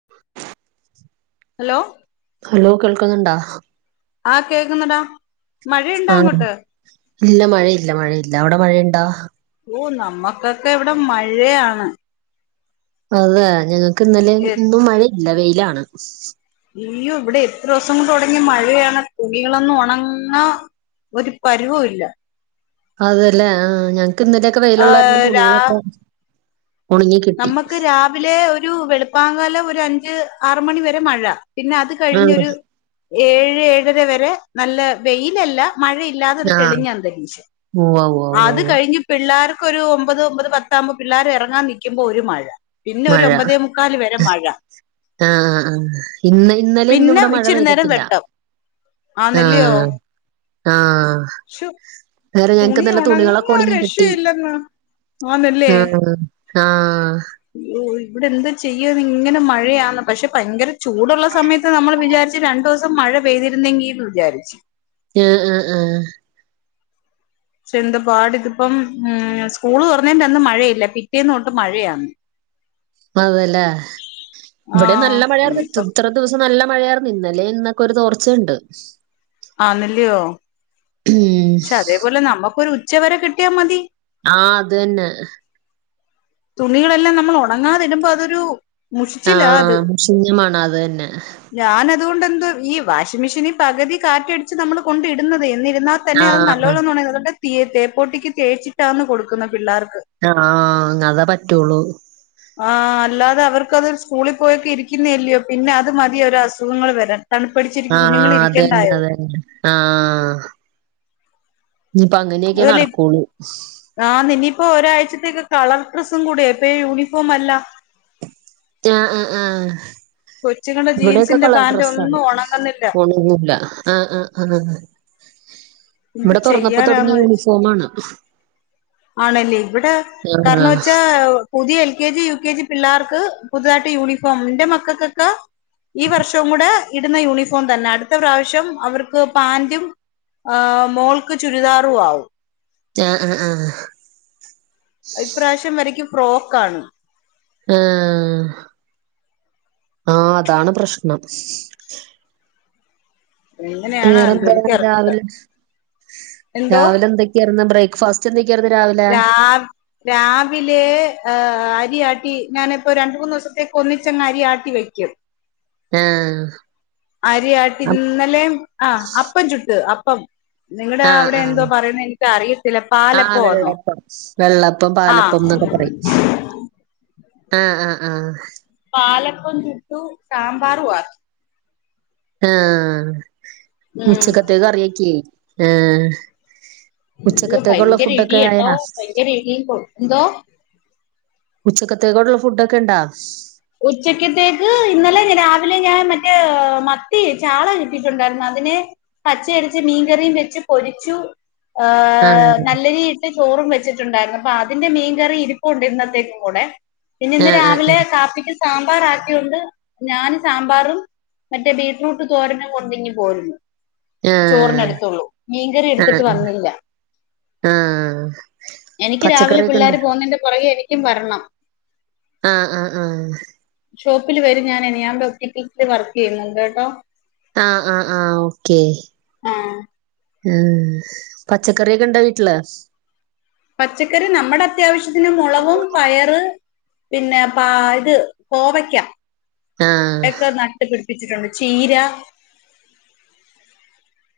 [inaudible] Hello hello കേൾക്കുന്നുണ്ടാ ആഹ കേക്കുന്നടാ ആഹ. ഇല്ല മഴയില്ല മഴയില്ല അവിടെ മഴയുണ്ടാ. ഓ നമ്മുക്കൊക്കെ ഇവിടെ മഴയാണ്. അതെ ഞങ്ങക്ക് ഇന്നലെ എ ഇന്നും മഴയില്ല. വെയിലാണ്. അയ്യോ. ഇവിടെ എത്ര ദിവസം കൊണ്ട് തുടങ്ങിയ മഴയാണ് തുണികളൊന്നും ഉണങ്ങ ഒരു പരിവവും ഇല്ല. അതല്ലേ. ആ് ഞങ്ങക്ക് ഇന്നല ഒക്കെ ആ വെയിലുള്ളവരുന്റെ തുണികളൊക്കെ ഉണങ്ങി കിട്ടി നമുക്ക് രാവിലെ ഒരു വെളുപ്പാകാലം ഒരു അഞ്ച് ആര് മണി വരെ മഴ പിന്നെ അത് അത് ആഹ് കഴിഞ്ഞൊരു ഏഴ് ഏഴര വരെ നല്ല വെയിലല്ല മഴയില്ലാതൊരു ആഹ് തെളിഞ്ഞ അന്തരീക്ഷ ഉവ്വ ഉവ്വ ഉവ്വ അത് ഉവ്വ കഴിഞ് പിള്ളേർക്കൊരു ഒമ്പത് ഒമ്പത് പത്താകുമ്പോ പിള്ളോര് ഇറങ്ങാൻ നിൽക്കുമ്പോ ഒരു മഴ പിന്നെ ഒരു മഴ ഒമ്പതേ മുക്കാൽ വരെ മഴ ആഹ് ആഹ് ഇന്ന് ഇന്നലെന്നും പിന്നെ ഇവിടെ മഴ പെയ്തിട്ടില്ല. ആണ്ല്ലയോ ആഹ് ആഹ് ശോ വേറെ ഞങ്ങക്ക് തുണി നല്ല തുണികളൊക്കെ ഉണങ്ങാ ഒരു ഒണങ്ങി കിട്ടി രക്ഷയില്ലെന്ന് ആഹ്. ആഹ് യേ ഇവിടെ എന്താ ചെയ്യാ ഇങ്ങനെ മഴയാണ്. പക്ഷെ ഭയങ്കര ചൂടുള്ള സമയത്ത് നമ്മൾ വിചാരിച്ച് രണ്ടു ദിവസം മഴ പെയ്തിരുന്നെങ്കിൽന്ന് വിചാരിച്ചു ആഹ് അഹ്‌ അഹ്‌ പക്ഷെ എന്ത പാട് ഇതിപ്പം. ഉ സ്കൂള് തുറന്നന്റന്ന് മഴയില്ല പിറ്റേന്ന് തൊട്ട് മഴയാണ്. [inaudible] അതല്ലേ ഇവിടെ ആഹ് നല്ല മഴയായിരുന്നു ഇനിയിപ്പം ഇത്ര ദിവസം നല്ല മഴയായിരുന്നു ഇന്നലെ ഇന്നൊക്കെ ഒരു തോർച്ചയുണ്ട്. ആ നല്ലയോ ഉം പക്ഷെ അതേപോലെ നമ്മുക്കൊരു ഉച്ചവരെ കിട്ടിയാൽ മതി. ആഹ് അത് തന്നെ തുണികളെല്ലാം നമ്മൾ ഉണങ്ങാതിടുമ്പോ അതൊരു മുഷിച്ചിലാ ആഹ് മുഷിഞ്ഞ മണം അത് തന്നെ ഞാൻ അതുകൊണ്ട് എന്തോ ഈ വാഷിംഗ മെഷീൻ പകുതി കാറ്റടിച്ച് നമ്മൾ കൊണ്ട ഇടുന്നത് എന്നിരുന്നാ തന്നെ ആ അത് നല്ലോലൊന്നു ഉണങ്ങിട്ട് തേപ്പപ്പോട്ടിക്ക് തേച്ചിട്ടാന്ന് കൊടുക്കുന്ന പിള്ളേർക്ക് ആഹ് അതെ പറ്റുള്ളൂ ആഹ് അല്ലാതെ അവർക്ക്ത് സ്കൂളിൽ പോയൊക്കെ ഇരിക്കുന്നല്ലയോ പിന്നെ അത് മതി ഒരു അസുഖങ്ങൾ വരാൻ. തണുപ്പടിച്ചു ആഹ് അത് തന്നെ, അത് തന്നെ ആഹ് ഇനിയിപ്പ അങ്ങനെയൊക്കെ നടക്കുള്ളൂ ആഹ് നിനിയിപ്പോ ഒരാഴ്ചത്തേക്ക് കളർ ഡ്രസ്സും കൂടിയ ഇപ്പ യൂണിഫോം അല്ല ആഹ് ആഹ് ആഹ് കൊച്ചുങ്ങളുടെ ഇവിടെക്കെ ജീൻസിന്റെ കളർ പാന്റ് ഡ്രെസ്സ ആണ് ഒന്നും ഉണങ്ങുന്നില്ല ഫോമന്നില്ല ആഹ് ആഹ് ആഹ് അഹ് എന്ത് ഇവിടെ തുറന്നപ്പോ തുടങ്ങിയ ചെയ്യാനാന്ന് യൂണിഫോം ആണ് ആണല്ലേ ഇവിടെ കാരണം വെച്ചാ പുതിയ L K G U K G പിള്ളേർക്ക് പുതുതായിട്ട് യൂണിഫോം എന്റെ മക്കൾക്കൊക്കെ ഈ വർഷവും കൂടെ ഇടുന്ന യൂണിഫോം തന്നെ അടുത്ത പ്രാവശ്യം അവർക്ക് പാന്റും ആഹ് മോൾക്ക് ചുരിദാറു ആവും ആഹ് ആഹ് ആഹ് ഇപ്രാവശ്യം വരയ്ക്ക് ഫ്രോക്കാണ് ആഹ് ആഹ് അതാണ് പ്രശ്നം എങ്ങനെയാണോ എന്തോ വേറെന്താ എനിക്കറിഞ്ഞൂട രാവിലെ എന്തോ രാവിലെ എന്തൊക്കെയായിരുന്നാ ബ്രേക്ക്ഫാസ് റ്റെൻതക്കയായിരുന്നു രാവിലെ രാവ് രാവിലെ ഏഹ് അരിയാട്ടി ഞാനിപ്പോ രണ്ട് മൂന്ന് ദിവസത്തേക്ക് ഒന്നിച്ചങ്ങ് അരിയാട്ടി വെക്കും [unintelligible] ആഹ് അരിയാട്ടി ഇന്നലെ ആഹ് അപ്പം ചുട്ട് അപ്പം നിങ്ങടെ ആ അവിടെ ആ എന്തോ പറയുന്നെ എനിക്ക് അറിയത്തില്ല ആ പാലപ്പോന്നോ വെള്ളപ്പം വെള്ളപ്പം പാലപ്പം എന്നൊക്കെ പറയും ആഹ് ആഹ് ആഹ് പാലപ്പം ചുട്ടു സാമ്പാറുംആക്കി ആഹ് ഉം ഉച്ചക്കത്തേക്ക് കറിയക്കി ആഹ് ഇ ഭയങ്കര എരി കേട്ടോ, ഭയങ്കര എരി, എന്തോ ഉച്ചക്കത്തേക്കോള്ള ഫുഡ്ഡോക്കെണ്ടോ ഉച്ചക്കത്തേക്ക് ഇന്നലെ രാവിലെ ഞാൻ മറ്റേ മത്തി ചാള കിട്ടിട്ടുണ്ടായിരുന്നു അതിനെ പച്ചയടിച്ച് മീൻകറി വെച്ച് പൊരിച്ചു ആ ആഹ് നല്ല രീ ചോറും വെച്ചിട്ടുണ്ടായിരുന്നു അപ്പൊ അതിന്റെ മീൻകറി ഇരിപ്പുണ്ട് ഇന്നത്തേക്കും കൂടെ പിന്നെ ആ ഇന്ന് ആ രാവിലെ കാപ്പിക്ക് സാമ്പാറ് ആക്കിയൊണ്ട് ഞാന് സാമ്പാറും മറ്റേ ബീറ്റ്റൂട്ട് തോരനു കൊണ്ടിങ്ങി പോരുന്നു ആ ചോറിന ആ എടുത്തുള്ളൂ മീൻകറി എടുത്തിട്ട് വന്നില്ല ആ എനിക്ക് രാവിലെ പച്ചക്കറിയൊക്കെ ഉണ്ടോ പിള്ളോര് പോകുന്നതിന്റെ പുറകെ എനിക്കും വരണം ആഹ് ആഹ് ആഹ് ഷോപ്പിൽ വരും ഞാന് ഞാൻ ഒപ്റ്റിക്കൽസിൽ വർക്ക് ചെയ്യുന്നുണ്ട്ട്ടോ ആഹ് ആഹ് ആഹ് ഓക്കെ ആ ഉം പച്ചക്കറിയൊക്കെ ഇണ്ടോ വീട്ടില് പച്ചക്കറി നമ്മടെ അത്യാവശ്യത്തിന് മുളകും പയറ് പിന്നെ പ ഇത് കോവക്ക ആ ഒക്കെ ന ട്ട് പിടിപ്പിച്ചിട്ടുണ്ട് ചീര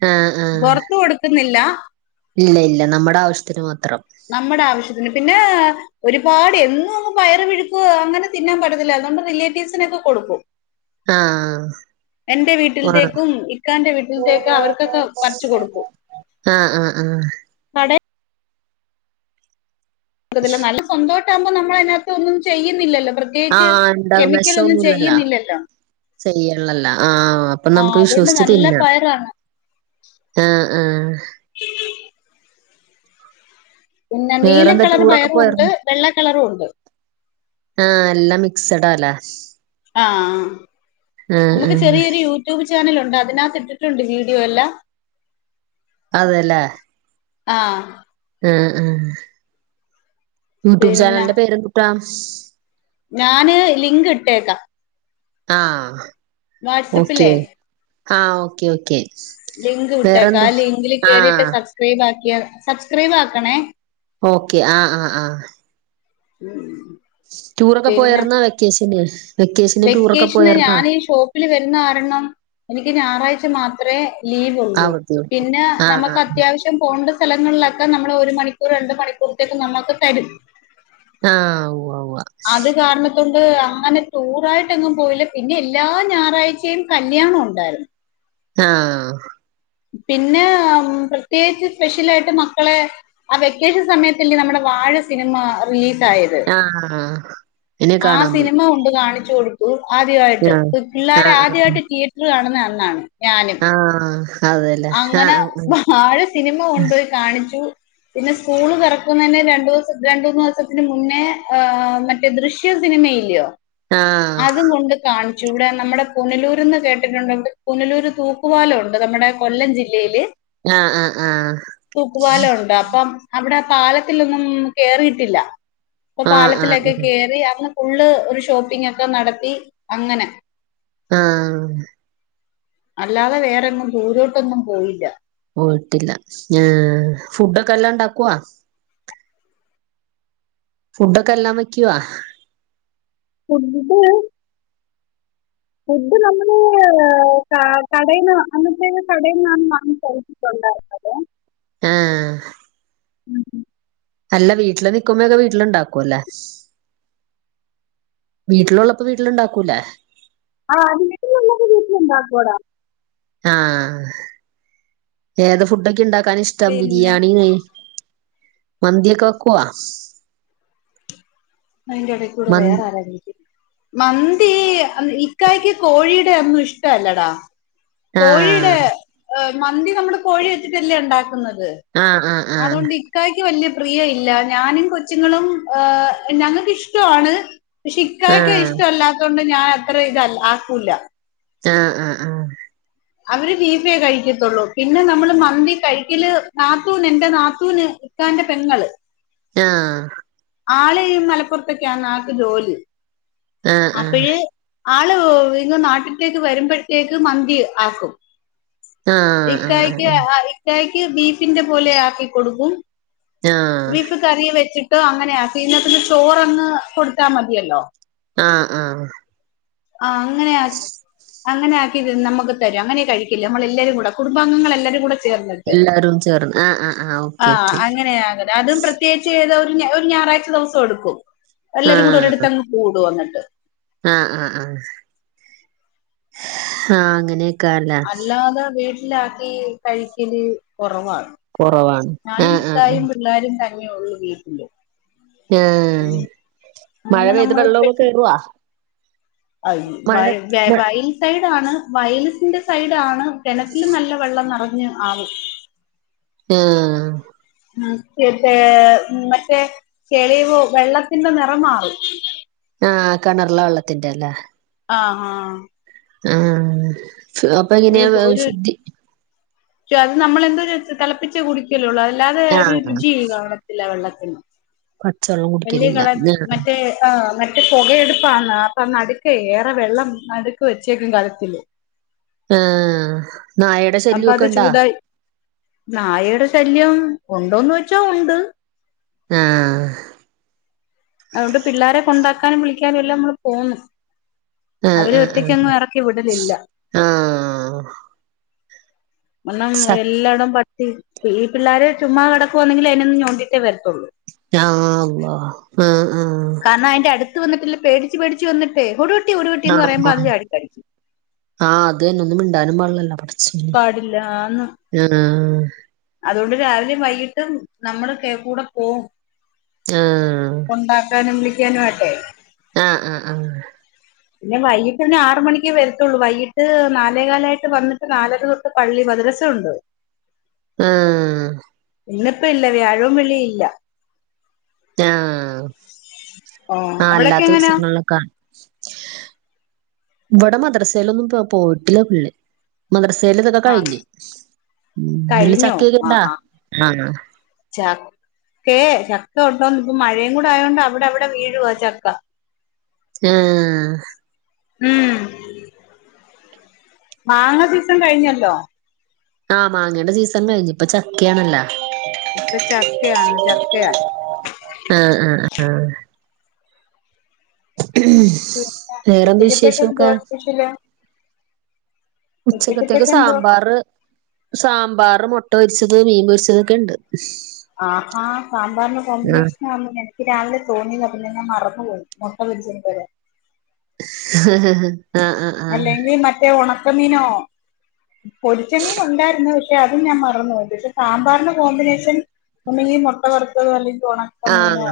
ആ ആ പൊറത്ത് കൊടുക്കുന്നില്ല ഇല്ല ഇല്ല നമ്മടെ ആവശ്യത്തിന് മാത്രം നമ്മടെ ആവശ്യത്തിന് പിന്നെ ഒരുപാട് എന്നും അങ്ങ് പയറ് മെഴുക്ക് അങ്ങനെ തിന്നാൻ പറ്റത്തില്ലാ അതുകൊണ്ട് റിലേറ്റീവ്സിനൊക്കെ കൊടുക്കും ആ [unintelligible] എന്റെ വീട്ടിൽത്തേക്കും ഇക്കാന്റെ വീട്ടിൽത്തേക്കും അവർക്കൊക്കെ പറിച്ച് കൊടുക്കും ആ ആഹ് ആഹ് ആഹ് കടയിൽ [unintelligible] നല്ല സ്വന്തവായിട്ടാകുമ്പോ നമ്മളയിനാത്ത് ഒന്നും ചെയ്യുന്നില്ലല്ലോ പ്രത് പ്രത്യകിച്ച് ആഹ് ഉണ്ടാകും കെമിക്കലൊന്നും ചെയ്യുന്നില്ലല്ലോ ചെയ്യാള്ളല്ലോ ആഹ് അപ്പൊ ആ നമ്മക്ക് അതുകൊണ്ട് വിശ്വസിച്ച് നല്ല തിന്നാം പയറാണ് ആഹ് ആഹ് പിന്നെ വേറെന്താ നീലക്കളര് ടൂറൊക്കെ പയറും ഇണ്ട് പോയാർന്നോ വെള്ള കളറൂണ്ട് ആഹ് എല്ലാം മിക്സഡാല്ലേ ആഹ് ആഹ് നമ്മക്ക് ആഹ് ചെറിയൊരു യു യൂട്യൂബ് ചാനലുണ്ട് അതിനാത്ത് ഇട്ടിട്ടുണ്ട് വീഡിയോ എല്ലാം അതെല്ലേ ആഹ് ആഹ് ആഹ് യൂട്യൂബ് പിന്നെ ചാനലിന്റെ പേരെന്തുട്ടാ? ഞാന് ലിങ്ക് ഇട്ടേക്കാം ആഹ് ഓക്കെ വാട്സപ്പിലേ ആഹ് ഓക്കെ ഓക്കെ ലിങ്ക് വിട്ടേക്കാ വേറെന്ത് ആ ലിങ്കില് കേറീട്ട് ആഹ് സബ്സ്ക്രൈബ് ആക്കിയാ സബ്സ്ക്രൈബ് ആക്കണേ ഓക്കെ ആഹ് ആഹ് ആഹ് ഉം ടൂറൊക്കെ പോയാരുന്നാ വെക്കേഷന് വെക്കേഷന് ടൂറൊക്കെ പോയാരുന്നാ? വെരുന്ന കാരണം എനിക്ക് ഞായറാഴ്ച്ച മാത്രേ ലീവൊള്ളൂ അവധിയോണ്ട് പിന്നെ ആഹ് നമ്മക്ക് ആഹ് അത്യാവശ്യം ശ്യം പോണ്ടെ സ്ഥലങ്ങളിലൊക്കെ നമ്മള് ഒരു മണിക്കൂറ് രണ്ട് മണിക്കൂറത്തേക്ക് നമ്മൾക്ക് തരും ആഹ് ഉവ്വാ ഉവ്വാ അത് കാരണ അതുകൊണ്ട് അങ്ങനെ ടൂറായിട്ടെങ്ങും പോയില്ലാ പിന്നെ എല്ലാ ഞായറാഴ്ച്ചയും കല്യാണം ഒണ്ടായിരുന്നു ആഹ് പിന്നെ പ്രത്യേകിച്ച് സ്പെഷ്യലായിട്ട് മക്കളെ ആ വെക്കേഷൻ സമയത്തല്ലെ നമ്മടെ വാഴ സിനിമ റിലീസായെ ആഹ് ഇനെ ആ കാണാൻ പോയി സിനിമ കൊണ്ട് കാണിച്ചു കൊടു ആദ്യവായിട്ട് ആഹ് പിള്ളേര് ആഹ് ആദ്യവായിട്ട് തിയേറ്ററ് കാണുന്നെ അന്നാണ് ഞാനും ആഹ് അതെല്ലേ അങ്ങനെ ആഹ് വാഴ സിനിമ കൊണ്ടോയി കാണിച്ചു പിന്നെ സ്കൂള് തു റക്കുന്ന തന്നെ രണ്ടു ദിവസം രണ്ട മൂന്ന് ദിവസത്തിന് മുന്നേ് മ ദൃശ്യ സിനിമല്ലയോ ആഹ് അത കൊണ്ട് കാ ഇവിടെ നമ്മുടെ പുനലൂർന്ന് കേട്ടിട്ടുണ്ട്വി പുനലൂര് തൂക്കുപാലംഉ ണ്ട് നമ്മുടെ,, കൊല്ലം ജില്ലയില് ആഹ് ആഹ് ആഹ് തൂക്കുപാലം ഉണ്ട് അപ്പം അവിടെ പാലത്തിൊന്നും കേറിയിട്ടില്ല അപ്പൊ ആഹ് ആഹ് പാലത്തിലൊക്കെ കേറി അങ്‌,, ഫുള് ഒരു ഷോപ്പിംഗ് ഒക്കെ നടത്തി അങ്ങനെ ആഹ് അല്ലാതെ വേറെൊങ്ങും ദൂരോട്ടൊന്നും പോയില്ല പോയിയിട്ടില്ലഅഹ് ഫുഡൊക്കെ എല്ലാംണ്ടാക്കവാ ഫുഡൊക്കെ എല്ലാം വയ്ക്കവാ ഫുഡ് ഫുഡ് നമ്മള് കടയിന്ന് അന്നത്തേ കടയിൽന്ന് വാങ്ങിച്ച കഴി,, ഉണ്ടാകുന്നത് ആഹ് ഉം ഉം അല്ല വീട്ടില് നിക്കുമ്പോ ഒക്കെ വീട്ടിലുണ്ടാക്കും അല്ലേ വീട്ടിലുള്ളപ്പോ വീട്ടിലുണ്ടാക്കൂല്ലേ ആഹ് അത് വീട്ടിലുള്ളപ്പ് വീട്ടില് ഉണ്ടാക്കോടാ ആഹ ഏത് ഫുഡൊക്കെ ഉണ്ടാക്കൻ ഇഷ്ട ഇഷ്ടം പിന്നെ ബിരിയാണിന്ന് മന്തിയൊക്കെ വെക്കവാ അതിന്റെ ഇടക്കൂടെ മ വേറെ ആരാരിക്കും മന്തി ഇക്കായ്ക്ക് കോഴിയുടെ ഒന്നും ഇഷ്ട അല്ലെടാ കോഴിയുടെ ആഹ് മന്തി നമ്മള് കോഴി വെച്ചിട്ടല്ലേ ഉണ്ടാക്കുന്നത് ആഹ് ആഹ് ആഹ് അതുകൊണ്ട്ി ഇക്കായ്ക്ക് വല്യ പ്രിയ ഇല്ല ഞാനും കൊച്ചുങ്ങളും ഏഹ് ഞങ്ങൾക്കിഷ്ടമാണ് പക്ഷ ഇക്കായക്കെ ഇഷ്ടമല്ലാത്തുകൊണ്ട് ഞാൻ അത്ര ഇതല്ല ആക്കൂല ആഹ ആഹ് ആഹ് അവര് ബീഫ് കഴിക്കത്തുള്ളൂ പിന്നെ നമ്മള് മന്തി കഴിക്കല് നാത്തൂന് എന്റെ നാത്തൂന് ഇക്കാന്റെ പെങ്ങള് ആഹ് ആള് മലപ്പുറത്തൊക്കാ ആൾക്ക് ജോലി ആഹ് ആഹ് അപ്പഴേ ആള് ഇങ്ങ് നാട്ടിലത്തേക്ക് വരുമ്പോഴത്തേക്ക് മന്തി ആക്കും. ആഹ് ആഹ് ഇക്കായ്ക്ക് അഹ് ഇക്കായ്ക്ക് ബീഫിന്റെ പോലെ ആക്കി കൊടുക്കും ആഹ് ബീഫ് കറി വെച്ചിട്ടോ അങ്ങനെയാക്കി എന്നാ പിന്നെ ചോറങ്ങ് കൊടുത്താ മതിയല്ലോ ആഹ് ആഹ് ആ ഹ് അങ്ങനെയാ അങ്ങനെക്കി നമുക്കു തരും അങ്ങനെ കഴിക്കില്ലേ നമ്മള എല്ലാരും കൂ കുടുംബാംഗങ്ങൾ എല്ലാരും കൂടെ ചേർന്നിട്ട് എല്ലാരും ചേർന്ന് ആഹ് ആഹ് ഓക്കെ ആഹ് ഓക്കെ അങ്ങനെയങ്ങനെ അതും പ്രത്യേക ചെയ്ത് ഒരു ഞറാഴ്ച ദിവസം എടുക്കും എല്ലാരും കൂടെ ഒരിടുത്ത് ആഹ് അങ്ങ് കൂടും എന്നിട്ട് ആഹ് ആഹ് അഹ് അങ്ങനെ അല്ലാതെ വീട്ടിലാക്കി കഴിക്കല് കുറവാാണ് കൊറവാണ് ഞനും ആഹ് ആഹ് ആഹ് ഇത്തായും പിള്ളാരും തന്നെ യള്ളു വീട്ടില് ആഹ് മഴ അങ്ങനെ പെയ്ത് നമ്മള് വെള്ളക്കെ കേറോ അയ് വയ വെ വയൽ സൈഡാണ് വയൽസിന്റെ സൈഡാണ് കെണറ്റിലും നല്ല വെള്ളം നെറഞ്ഞ് ആവും. ആഹ് മറ്റേ ചേ ഉമ്മറ്റെ കേളിവ് വെള്ളത്തിന്റെ നിറം മാറും ആഹ്, കെണർലെ വെള്ളത്തിന്റെ അല്ലേ ആഹ്, ആഹ് ആഹ്, സ് അപ്പൊ എങ്ങനെയ വെ ശുദ്ധി പക്ഷെ, അത് നമ്മളെന്തോ ചെയ്ത് തെളപ്പിച്ച് കുടിയ്ക്കല്ലൊള്ളൂ അതല്ലാതെ ആഹ് രുചി കാണ് ല്ല വെള്ളത്തിന്, പച്ചവെള്ളം വല്ല്യ കുടിക്കലില്ല കളർ മറ്റേ ആഹ് മറ്റ് ട്ട് പൊകയടുപ്പാണ് അപ്പൊ നടുക്കെയ് ഏറെ വെള്ളം നടുക്ക് വെച്ചേക്കും കലത്തില് ആഹ്, നായ അപ്പൊ അത് ചൂടായി നായയുടെ ശല്ല്യം ഉണ്ടോന്ന് വെച്ചാ ഉണ്ട് ആഹ്. അതുകൊണ്ട് പിള്ളാരെ കൊണ്ടാക്കാനും വിളിക്കാനും എല്ലാം നമ്മള് പോവുന്നു. ആഹ് അവരെ ആഹ് ആഹ് ഒറ്റയ്ക്കങ്ങു എറക്കി വിടലില്ല. ആഹ്. കാരണം എല്ലായിടം പട്ടി, ഈ പിള്ളോരെ ചുമ്മാ കെടക്കുവാന്നെങ്കിലും അതിനൊന്ന് ഞൗണ്ടിട്ടേ വരത്തുള്ളൂ. യാ അള്ളാ ആഹ്, ആഹ് കാരണം അതിന്റെ അടുത്ത് വന്നിട്ടില്ല പേടിച്ച് പേടിച്ച് വന്നിട്ടെ [unintelligible] ആഹ്, ആഹ് ആഹ് അത് തന്നെ ഒന്നും മിണ്ടാനും പാടില്ലല്ലോ. പട പാടില്ലാന്ന്. ആഹ് അതോണ്ട് രാവിലിം വൈകീട്ടും നമ്മളൊക്കെ കൂടെ പോവും. ആ കൊണ്ടാക്കാനും വിളിക്കാനു ആയ്ട്ടെ ആഹ് ആഹ് ആഹ് പിന്നെ വൈകിട്ട് പിന്നെ ആറ് മണിക്ക് വെരത്തുള്ളൂ. വൈകിട്ട് നാലേകാലായിട്ട് വന്നിട്ട് നാലര തൊ ട്ട് പള്ളി മദ്രസ ഉണ്ട്. ആഹ്. ഇന്നിപ്പ ഇല്ല വ്യാഴവും വെള്ളി ഇല്ല ആഹ് ഓ ആഹ് അവിടൊക്കെ എങ്ങനെയാ അല്ലാത്തൂസങ്ങൾലൊക്കെ വടെ മദ്രസയിലൊന്നും പോ പോയിട്ടില്ല പു ള്ളി മദ്രസേല് ഇതൊക്കെ ആ കഴിഞ്ഞ്. മ് തില് കഴിഞ്ഞോ ചക്കൊക്കെണ്ടാ ച്ചാ ക്കേ ചക്ക ഒണ്ടോന്ന് ഇപ്പൊ മഴേം കൂടെ ആയോണ്ടവിട അവിട വീഴുവാ ചക്ക. ആഹ് ഉം മാങ്ങ സീസൺ കഴിഞ്ഞല്ലോ ആഹ് മാങ്ങേൻ്റെ സീസൺ കഴിഞ്ഞു. ഇപ്പ ചക്കയാണല്ലാ. ഇപ്പൊ ചക്കയാണ് ചക്കയാ ആഹ്, ആഹ് ആഹ് പിന്നെ വേറെന്തു ഉച്ചക്കത്തേക്ക് വിശേഷം ഒക്കെ എന്തുവാ സ്പെഷ്യല് ഉച്ചക്കത്തേക്ക് സാമ്പാറ് സാമ്പാറ്, മുട്ട പൊരിച്ചത്, മീൻ പൊരിച്ചതൊക്കെണ്ട്. ആഹാ, സാമ്പാറിനു കോംമ്പിനേഷൻ ആന്നു ലേ രാവിലെ തോന്നിയതാ പിന്നെ ഞാൻ മറന്നു പോകും മുട്ട പൊരിച്ചോണ്ട് വരാൻ [unintelligible] ആഹ് അല്ലെങ്കിൽ മറ്റേ ഉണക്കമീനോ?. പൊരിച്ചമീൻ ഉണ്ടായിരുന്നു. പക്ഷേ അതും ഞാൻ മറന്നു പോയി പക്ഷെ സാമ്പാറിന്റെ കോമ്പിനേഷൻ ഒന്നുകിൽ മുട്ട വറുത്തതോ അല്ലെങ്കിൽ ഉണക്ക മീനോ ആഹ്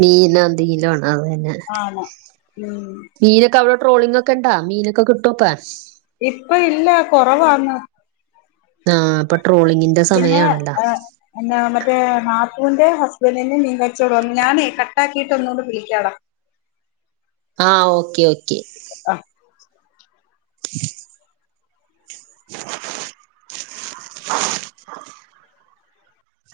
മീനോന്തങ്കിലും ആണ്, അത് തന്നെ ആണ്, ഉം മീനൊക്കെ അവിടെ ട്രോളിംഗ് ഒക്കെ ഉണ്ടോ മീനക്കെ കിട്ടുവോപ്പ ഇപ്പ ഇല്ല കുറവാന്ന്. ആഹ് ഇപ്പൊ ട്രോളിങ്ങിന്റെ പിന്നെ സമയ ആണല്ലോ?. ഏഹ് എന്നാ മറ്റേ നാത്തുവിന്റെ ഹസ്ബൻ്റിന് മീൻ കച്ചോടാണു, ഞാനെ കട്ടാക്കിട്ട് ഒന്നുകൂടെ വിളിക്കാടാ ആഹ് ഓക്കേ ഓക്കെ [inaudible] [inaudible]